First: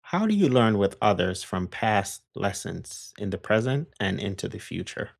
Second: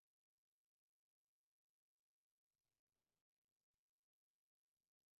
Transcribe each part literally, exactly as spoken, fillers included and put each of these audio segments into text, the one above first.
How do you learn with others from past lessons in the present and into the future?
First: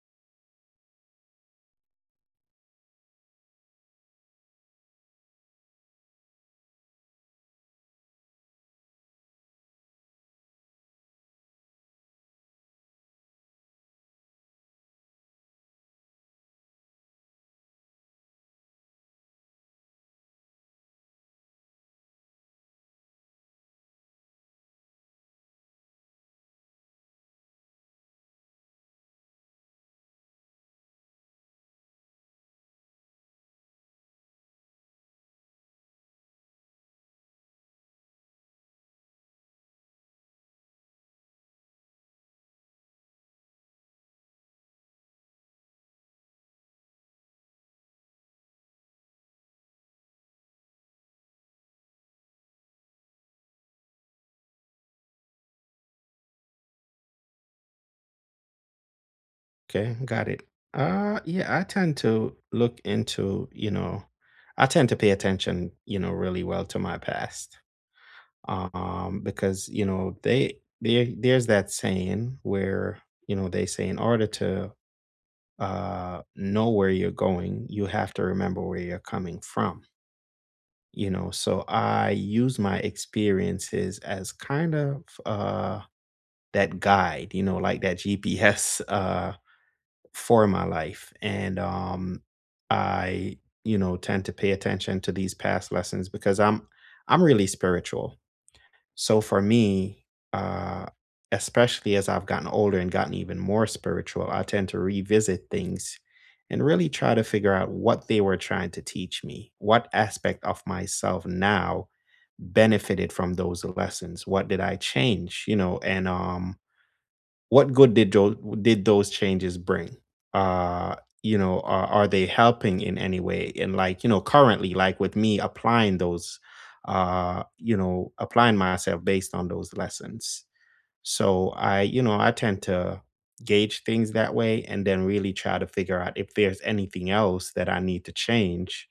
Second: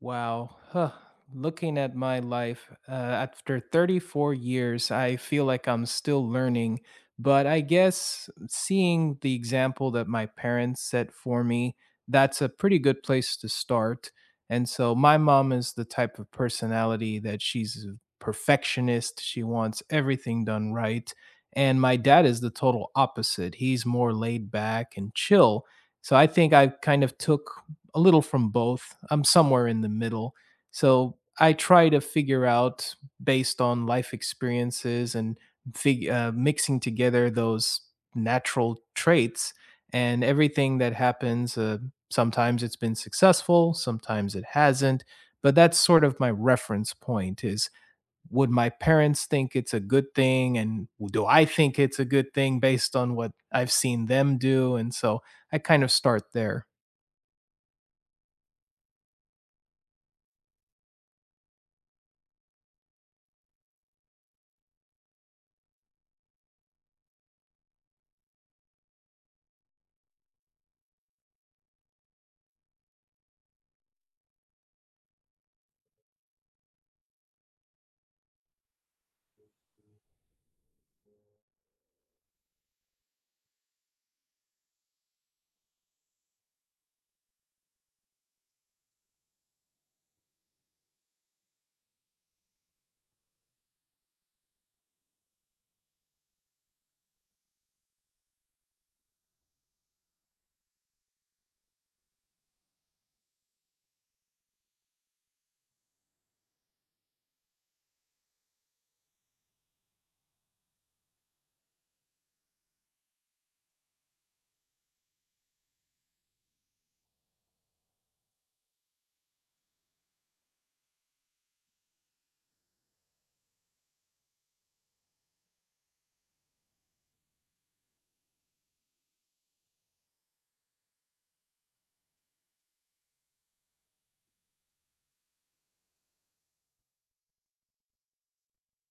Wow. Huh. Looking at my life, uh, after thirty-four years, I feel like I'm still learning. But I guess seeing the example that my parents set for me, that's a pretty good place to start. And so my mom is the type of personality that she's a perfectionist. She wants everything done right. And my dad is the total opposite. He's more laid back and chill. So I think I kind of took a little from both. I'm somewhere in the middle. So I try to figure out based on life experiences and fig- uh, mixing together those natural traits and everything that happens. Uh, sometimes it's been successful, sometimes it hasn't. But that's sort of my reference point is, would my parents think it's a good thing? And do I think it's a good thing based on what I've seen them do? And so I kind of start there. Okay, got it. Uh yeah, I tend to look into, you know, I tend to pay attention, you know, really well to my past. Um because, you know, they there there's that saying where, you know, they say in order to uh know where you're going, you have to remember where you're coming from. You know, so I use my experiences as kind of uh that guide, you know, like that G P S, uh, for my life. And, um, I, you know, tend to pay attention to these past lessons because I'm, I'm really spiritual. So for me, uh, especially as I've gotten older and gotten even more spiritual, I tend to revisit things and really try to figure out what they were trying to teach me. What aspect of myself now benefited from those lessons? What did I change? You know, and, um, what good did those did those changes bring? Uh, you know, are, are they helping in any way? And, like, you know, currently, like with me applying those, uh, you know, applying myself based on those lessons. So I, you know, I tend to gauge things that way and then really try to figure out if there's anything else that I need to change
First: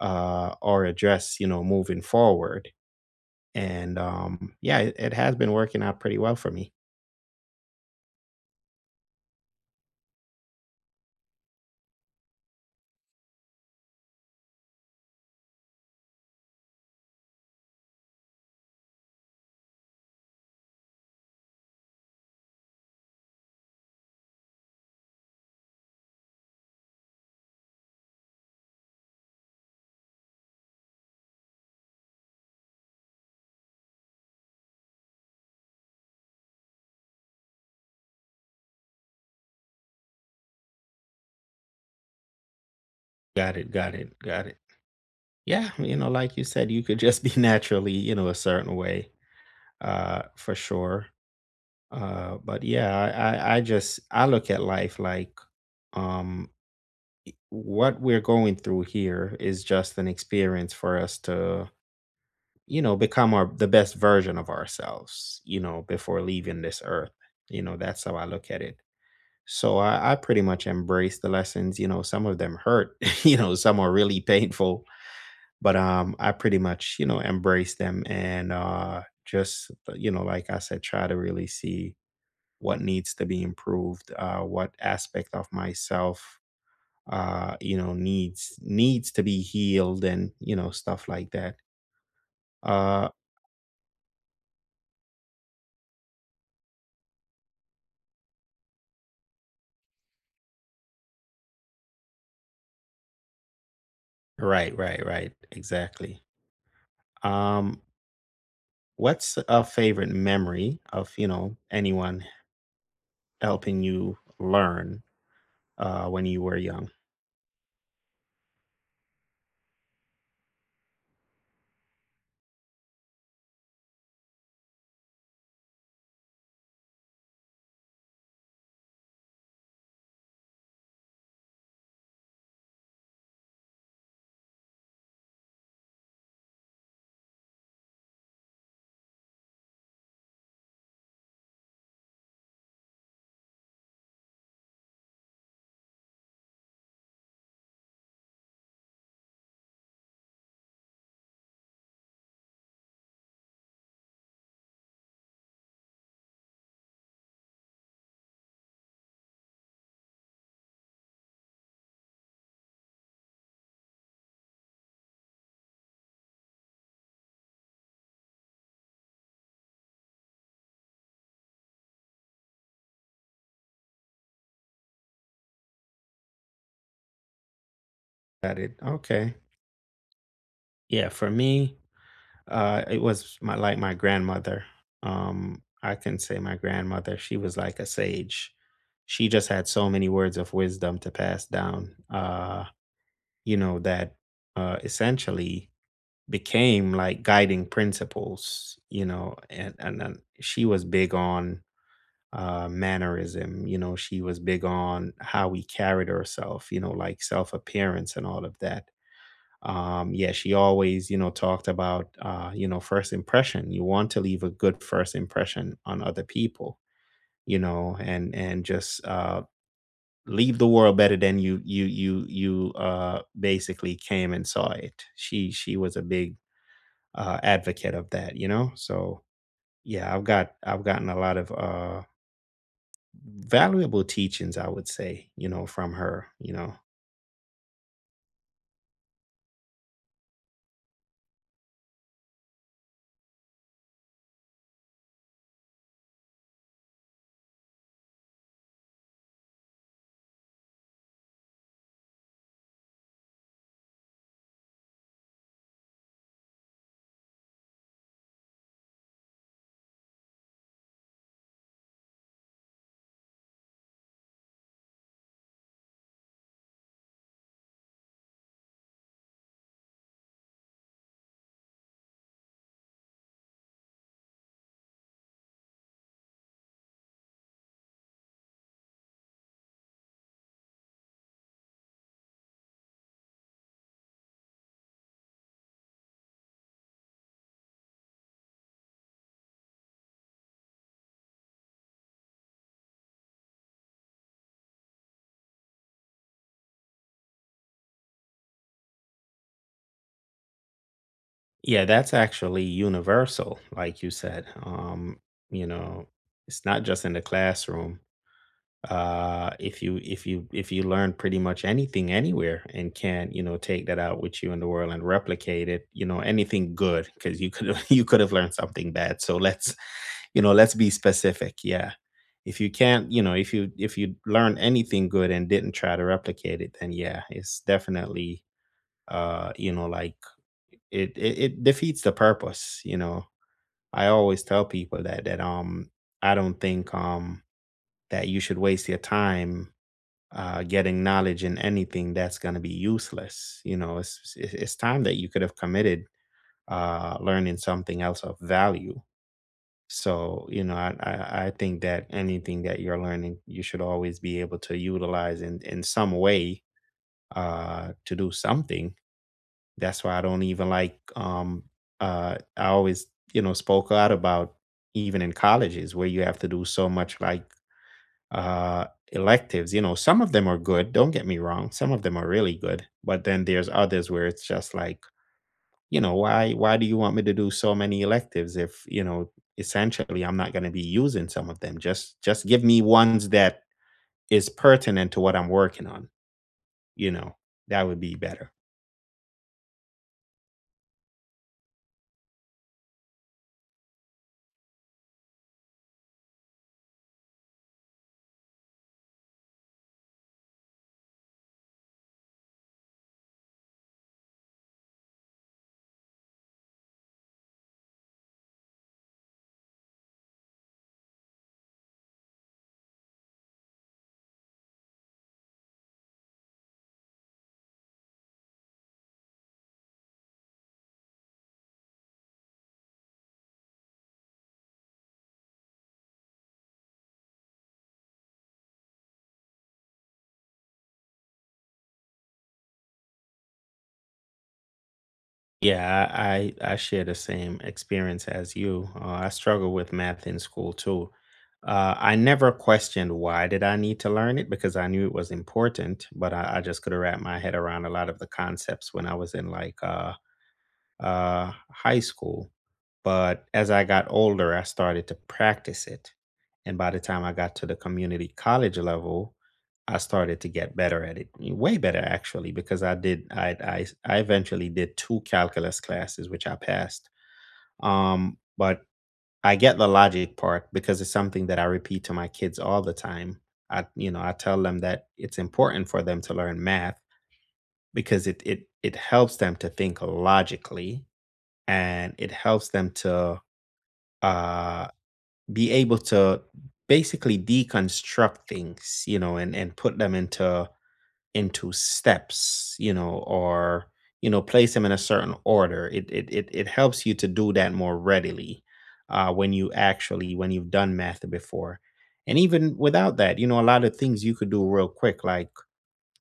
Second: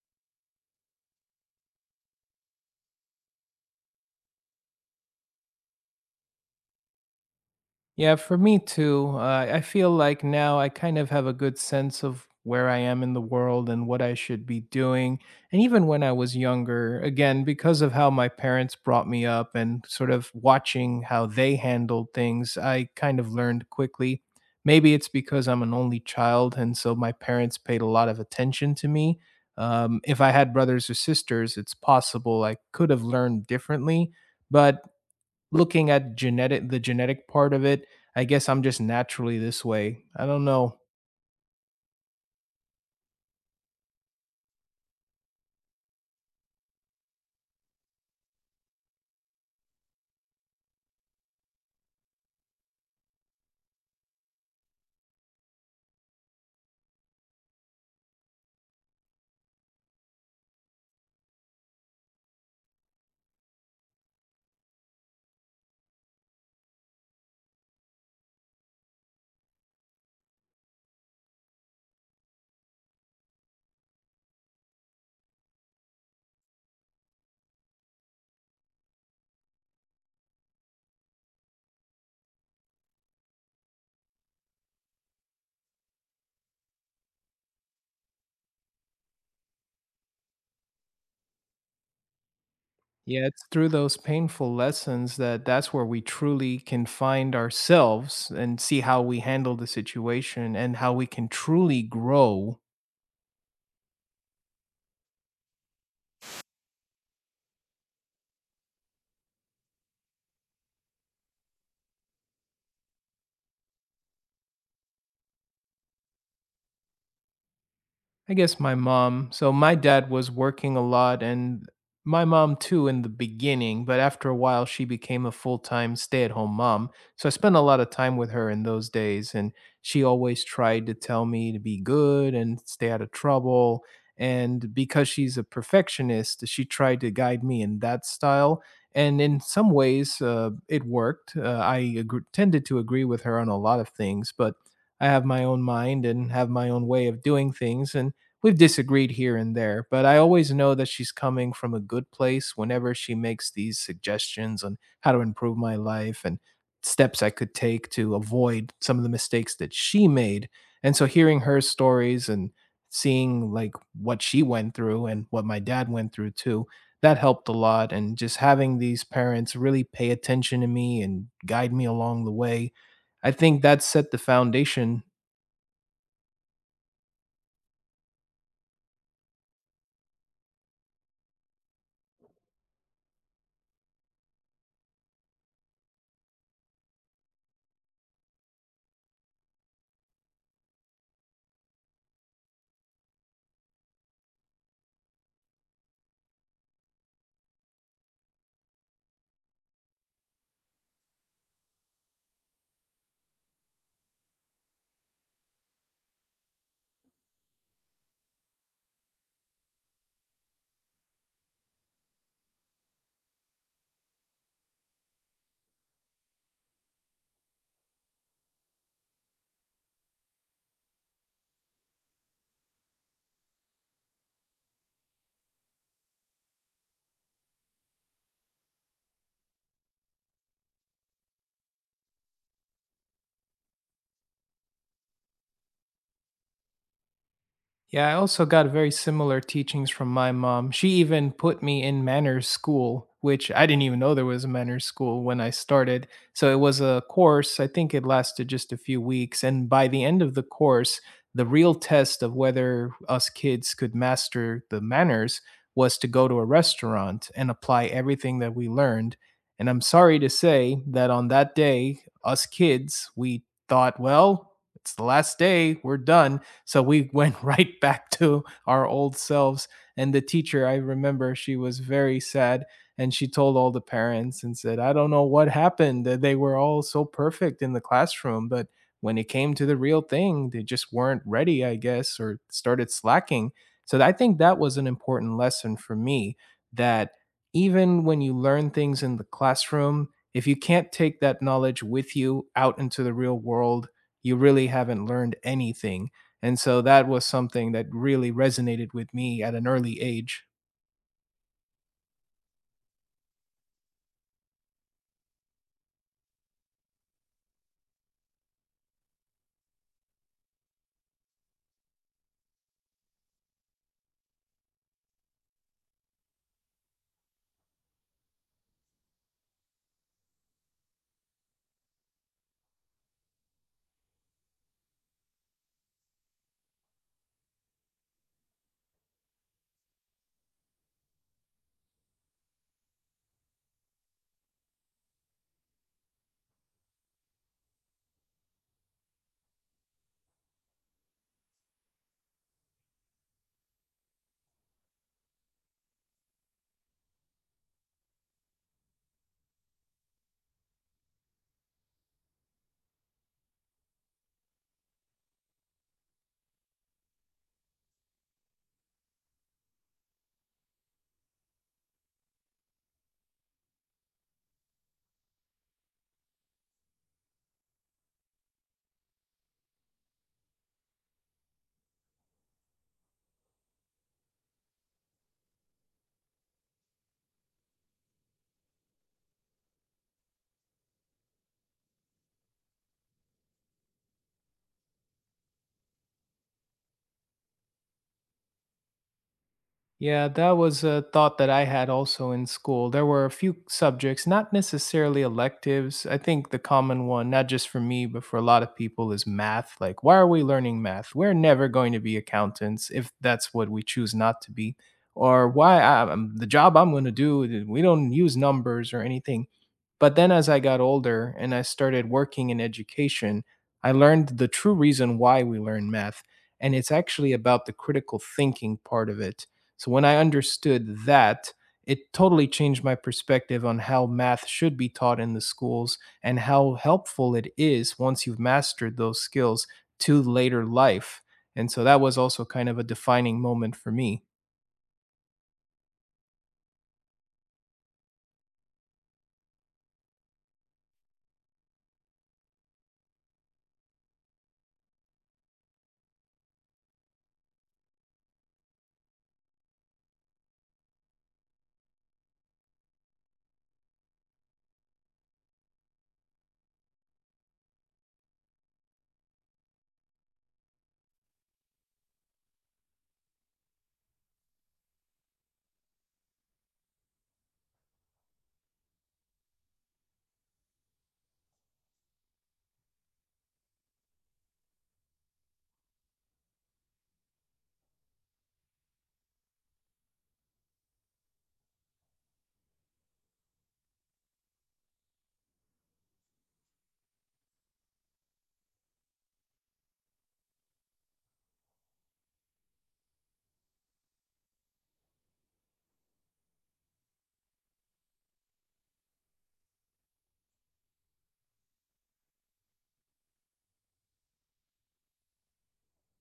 uh, or address, you know, moving forward. And um, yeah, it, it has been working out pretty well for me. Yeah, for me too. Uh, I feel like now I kind of have a good sense of where I am in the world and what I should be doing. And even when I was younger, again, because of how my parents brought me up and sort of watching how they handled things, I kind of learned quickly. Maybe it's because I'm an only child, and so my parents paid a lot of attention to me. Um, if I had brothers or sisters, it's possible I could have learned differently, but looking at genetic the genetic part of it, I guess I'm just naturally this way. I don't know. Got it. Got it. Got it. Yeah, you know, like you said, you could just be naturally, you know, a certain way, uh, for sure. Uh, but yeah, I, I, I just I look at life like, um, what we're going through here is just an experience for us to, you know, become our the best version of ourselves, you know, before leaving this earth. You know, that's how I look at it. So I, I pretty much embrace the lessons. You know, some of them hurt. You know, some are really painful, but um i pretty much, you know, embrace them and uh just uh, you know, like I said, try to really see what needs to be improved, uh what aspect of myself uh you know needs needs to be healed, and, you know, stuff like that. uh Yeah, it's through those painful lessons that that's where we truly can find ourselves and see how we handle the situation and how we can truly grow. right, right, right, exactly. um what's a favorite memory of, you know, anyone helping you learn uh when you were young? I guess my mom. So my dad was working a lot, and my mom too in the beginning, but after a while she became a full-time stay-at-home mom. So I spent a lot of time with her in those days, and she always tried to tell me to be good and stay out of trouble. And because she's a perfectionist, she tried to guide me in that style. And in some ways, uh, it worked. Uh, I agr tended to agree with her on a lot of things, but I have my own mind and have my own way of doing things. And we've disagreed here and there, but I always know that she's coming from a good place whenever she makes these suggestions on how to improve my life and steps I could take to avoid some of the mistakes that she made. And so hearing her stories and seeing like what she went through and what my dad went through too, that helped a lot, and just having these parents really pay attention to me and guide me along the way. I think that set the foundation. Got it. Okay. Yeah, for me, Uh, it was my like my grandmother. Um, I can say my grandmother. She was like a sage. She just had so many words of wisdom to pass down. Uh, you know that uh, essentially became like guiding principles. You know, and and then she was big on uh, mannerism. You know, she was big on how we carried ourselves. You know, like self appearance and all of that. Um yeah, she always, you know, talked about, uh you know, first impression. You want to leave a good first impression on other people, you know. and and just uh leave the world better than you you you you uh basically came and saw it. She she was a big uh advocate of that, you know. So yeah, i've got i've gotten a lot of uh valuable teachings, I would say, you know, from her, you know. Yeah, I also got very similar teachings from my mom. She even put me in manners school, which I didn't even know there was a manners school when I started. So it was a course, I think it lasted just a few weeks. And by the end of the course, the real test of whether us kids could master the manners was to go to a restaurant and apply everything that we learned. And I'm sorry to say that on that day, us kids, we thought, well, it's the last day, we're done, so we went right back to our old selves. And the teacher, I remember, she was very sad, and she told all the parents and said, "I don't know what happened. They were all so perfect in the classroom, but when it came to the real thing, they just weren't ready, I guess, or started slacking." So I think that was an important lesson for me, that even when you learn things in the classroom, if you can't take that knowledge with you out into the real world, you really haven't learned anything. And so that was something that really resonated with me at an early age. Yeah, that's actually universal, like you said. Um, you know, it's not just in the classroom. Uh, if you if you if you learn pretty much anything anywhere and can, you know, take that out with you in the world and replicate it, you know, anything good, because you could you could have learned something bad. So let's, you know, let's be specific. Yeah. If you can't, you know, if you if you learn anything good and didn't try to replicate it, then yeah, it's definitely uh you know, like it, it it defeats the purpose, you know. I always tell people that that um I don't think um that you should waste your time uh getting knowledge in anything that's going to be useless. You know, it's it's it's time that you could have committed uh learning something else of value. So, you know, i i, I think that anything that you're learning, you should always be able to utilize in in some way uh to do something. That's why I don't even like um uh I always, you know, spoke out about, even in colleges where you have to do so much, like uh electives. You know, some of them are good, don't get me wrong. Some of them are really good, but then there's others where it's just like, you know, why why do you want me to do so many electives if, you know, essentially I'm not going to be using some of them. Just just give me ones that is pertinent to what I'm working on, you know. That would be better. Yeah, that was a thought that I had also in school. There were a few subjects, not necessarily electives. I think the common one, not just for me, but for a lot of people, is math. Like, why are we learning math? We're never going to be accountants if that's what we choose not to be. Or why I, am the job I'm going to do, we don't use numbers or anything. But then as I got older and I started working in education, I learned the true reason why we learn math. And it's actually about the critical thinking part of it. So when I understood that, it totally changed my perspective on how math should be taught in the schools and how helpful it is once you've mastered those skills to later life. And so that was also kind of a defining moment for me. Yeah, I I share the same experience as you. Uh, I struggle with math in school too. Uh, I never questioned why did I need to learn it because I knew it was important, but I, I just could not wrap my head around a lot of the concepts when I was in like uh, uh, high school. But as I got older, I started to practice it. And by the time I got to the community college level, I started to get better at it, y- way better actually, because I did. I I, s- I eventually did two calculus classes, which I passed. Um, but I get the logic part because it's something that I repeat to my kids all the time. I, you know, I tell them that it's important for them to learn math because it it it helps them to think logically, and it helps them to uh, be able to basically deconstruct things, you know, and and put them into into steps, you know, or, you know, place them in a certain order. It it it, it helps you to do that more readily uh, when you actually, when you've done math before. And even without that, you know, a lot of things you could do real quick. Like,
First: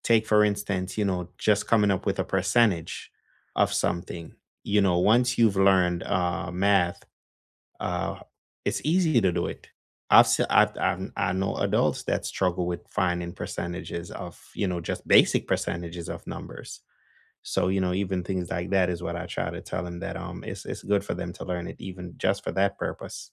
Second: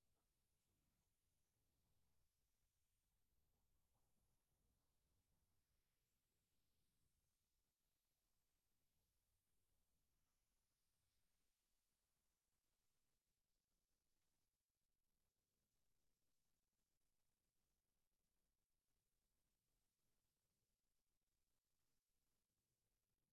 take for instance, you know, just coming up with a percentage of something. You know, once you've learned uh, math, uh, it's easy to do it. I've, se- I've, I've I know adults that struggle with finding percentages of, you know, just basic percentages of numbers. So, you know, even things like that is what I try to tell them, that um it's it's good for them to learn it, even just for that purpose.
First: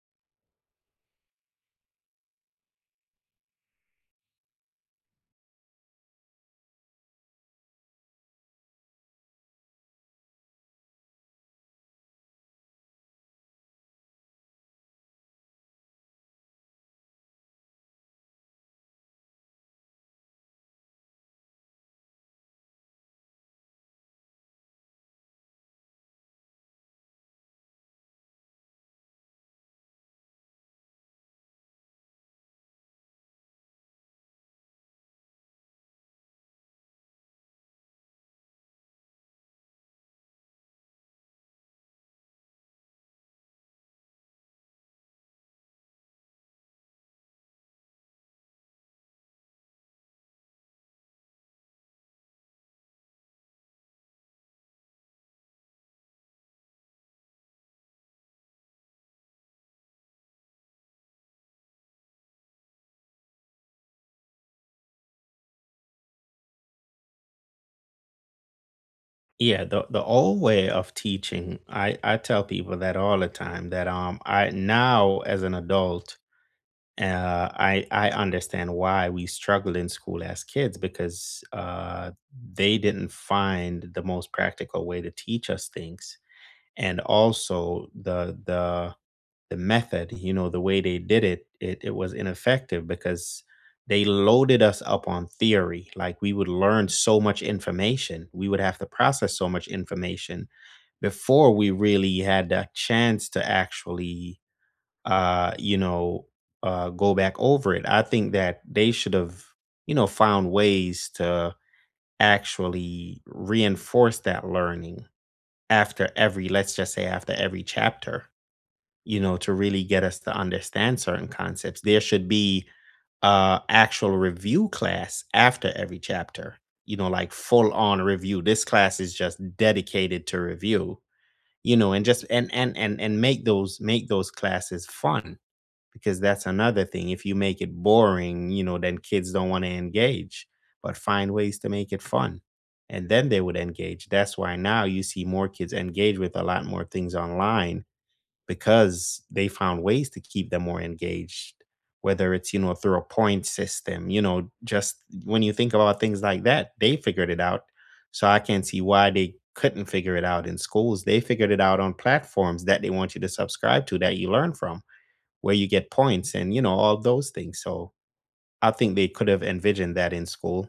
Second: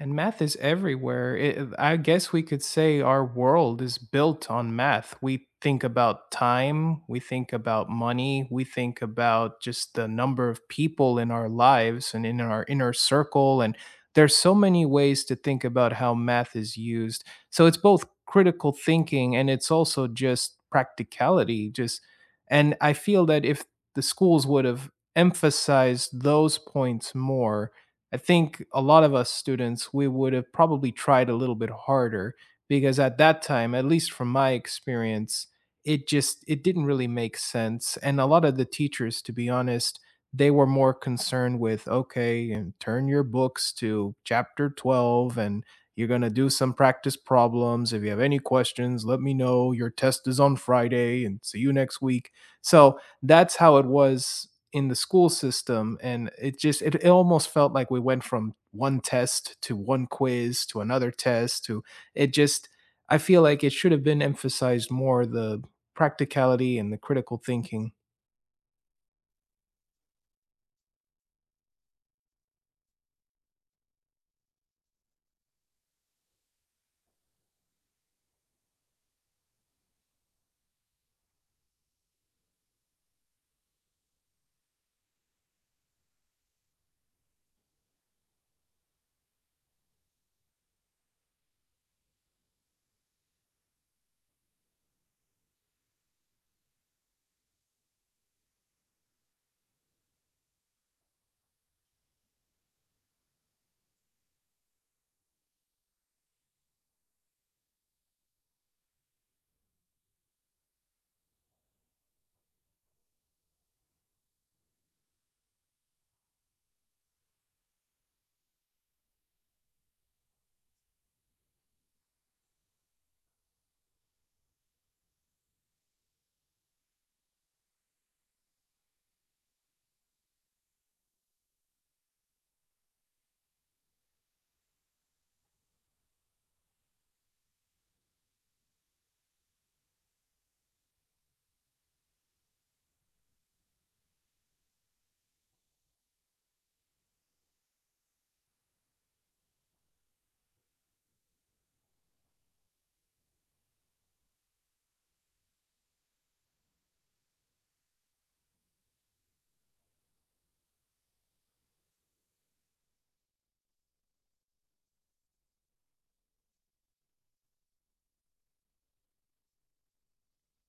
And math is everywhere. It, I guess we could say our world is built on math. We think about time, we think about money, we think about just the number of people in our lives and in our inner circle. And there's so many ways to think about how math is used. So it's both critical thinking and it's also just practicality. Just and I feel that if the schools would have emphasized those points more, I think a lot of us students, we would have probably tried a little bit harder, because at that time, at least from my experience, it just it didn't really make sense. And a lot of the teachers, to be honest, they were more concerned with, okay, and turn your books to chapter twelve, and you're going to do some practice problems. If you have any questions, let me know. Your test is on Friday and see you next week. So, that's how it was in the school system, and it just it, it almost felt like we went from one test to one quiz to another test to it just I feel like it should have been emphasized more, the practicality and the critical thinking. Yeah, the the old way of teaching, I I tell people that all the time that um I, now as an adult, Uh, I I understand why we struggled in school as kids, because uh, they didn't find the most practical way to teach us things, and also the the the method, you know, the way they did it, it it was ineffective because they loaded us up on theory. Like, we would learn so much information, we would have to process so much information before we really had a chance to actually uh, you know, uh, go back over it. I think that they should have, you know, found ways to actually reinforce that learning after every, let's just say, after every chapter, you know, to really get us to understand certain concepts. There should be uh actual review class after every chapter, you know, like full on review, this class is just dedicated to review, you know. And just and and and and make those, make those classes fun, because that's another thing. If you make it boring, you know, then kids don't want to engage, but find ways to make it fun. And then they would engage. That's why now you see more kids engage with a lot more things online, because they found ways to keep them more engaged, whether it's, you know, through a point system, you know. Just, when you think about things like that, they figured it out. So I can't see why they couldn't figure it out in schools. They figured it out on platforms that they want you to subscribe to, that you learn from, where you get points and, you know, all those things. So I think they could have envisioned that in school.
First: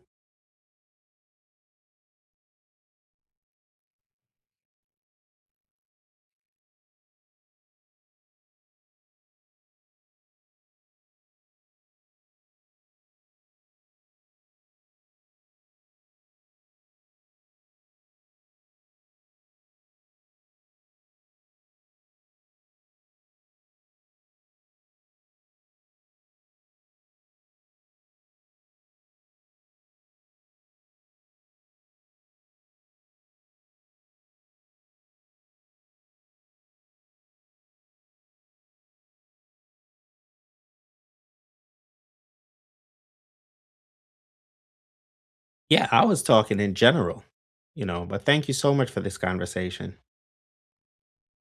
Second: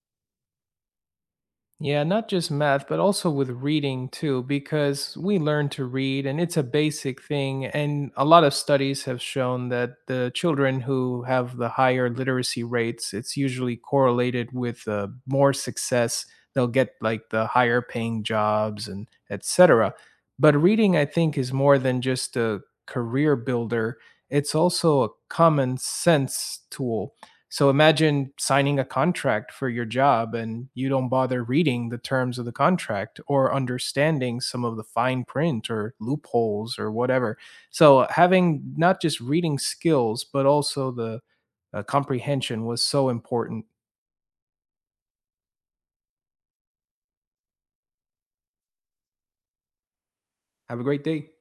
Yeah, not just math, but also with reading too, because we learn to read and it's a basic thing. And a lot of studies have shown that the children who have the higher literacy rates, it's usually correlated with uh, more success. They'll get like the higher paying jobs and et cetera. But reading, I think, is more than just a career builder, it's also a common sense tool. So imagine signing a contract for your job and you don't bother reading the terms of the contract or understanding some of the fine print or loopholes or whatever. So having not just reading skills, but also the uh, comprehension was so important. Yeah, I was talking in general, you know, but thank you so much for this conversation. Have a great day.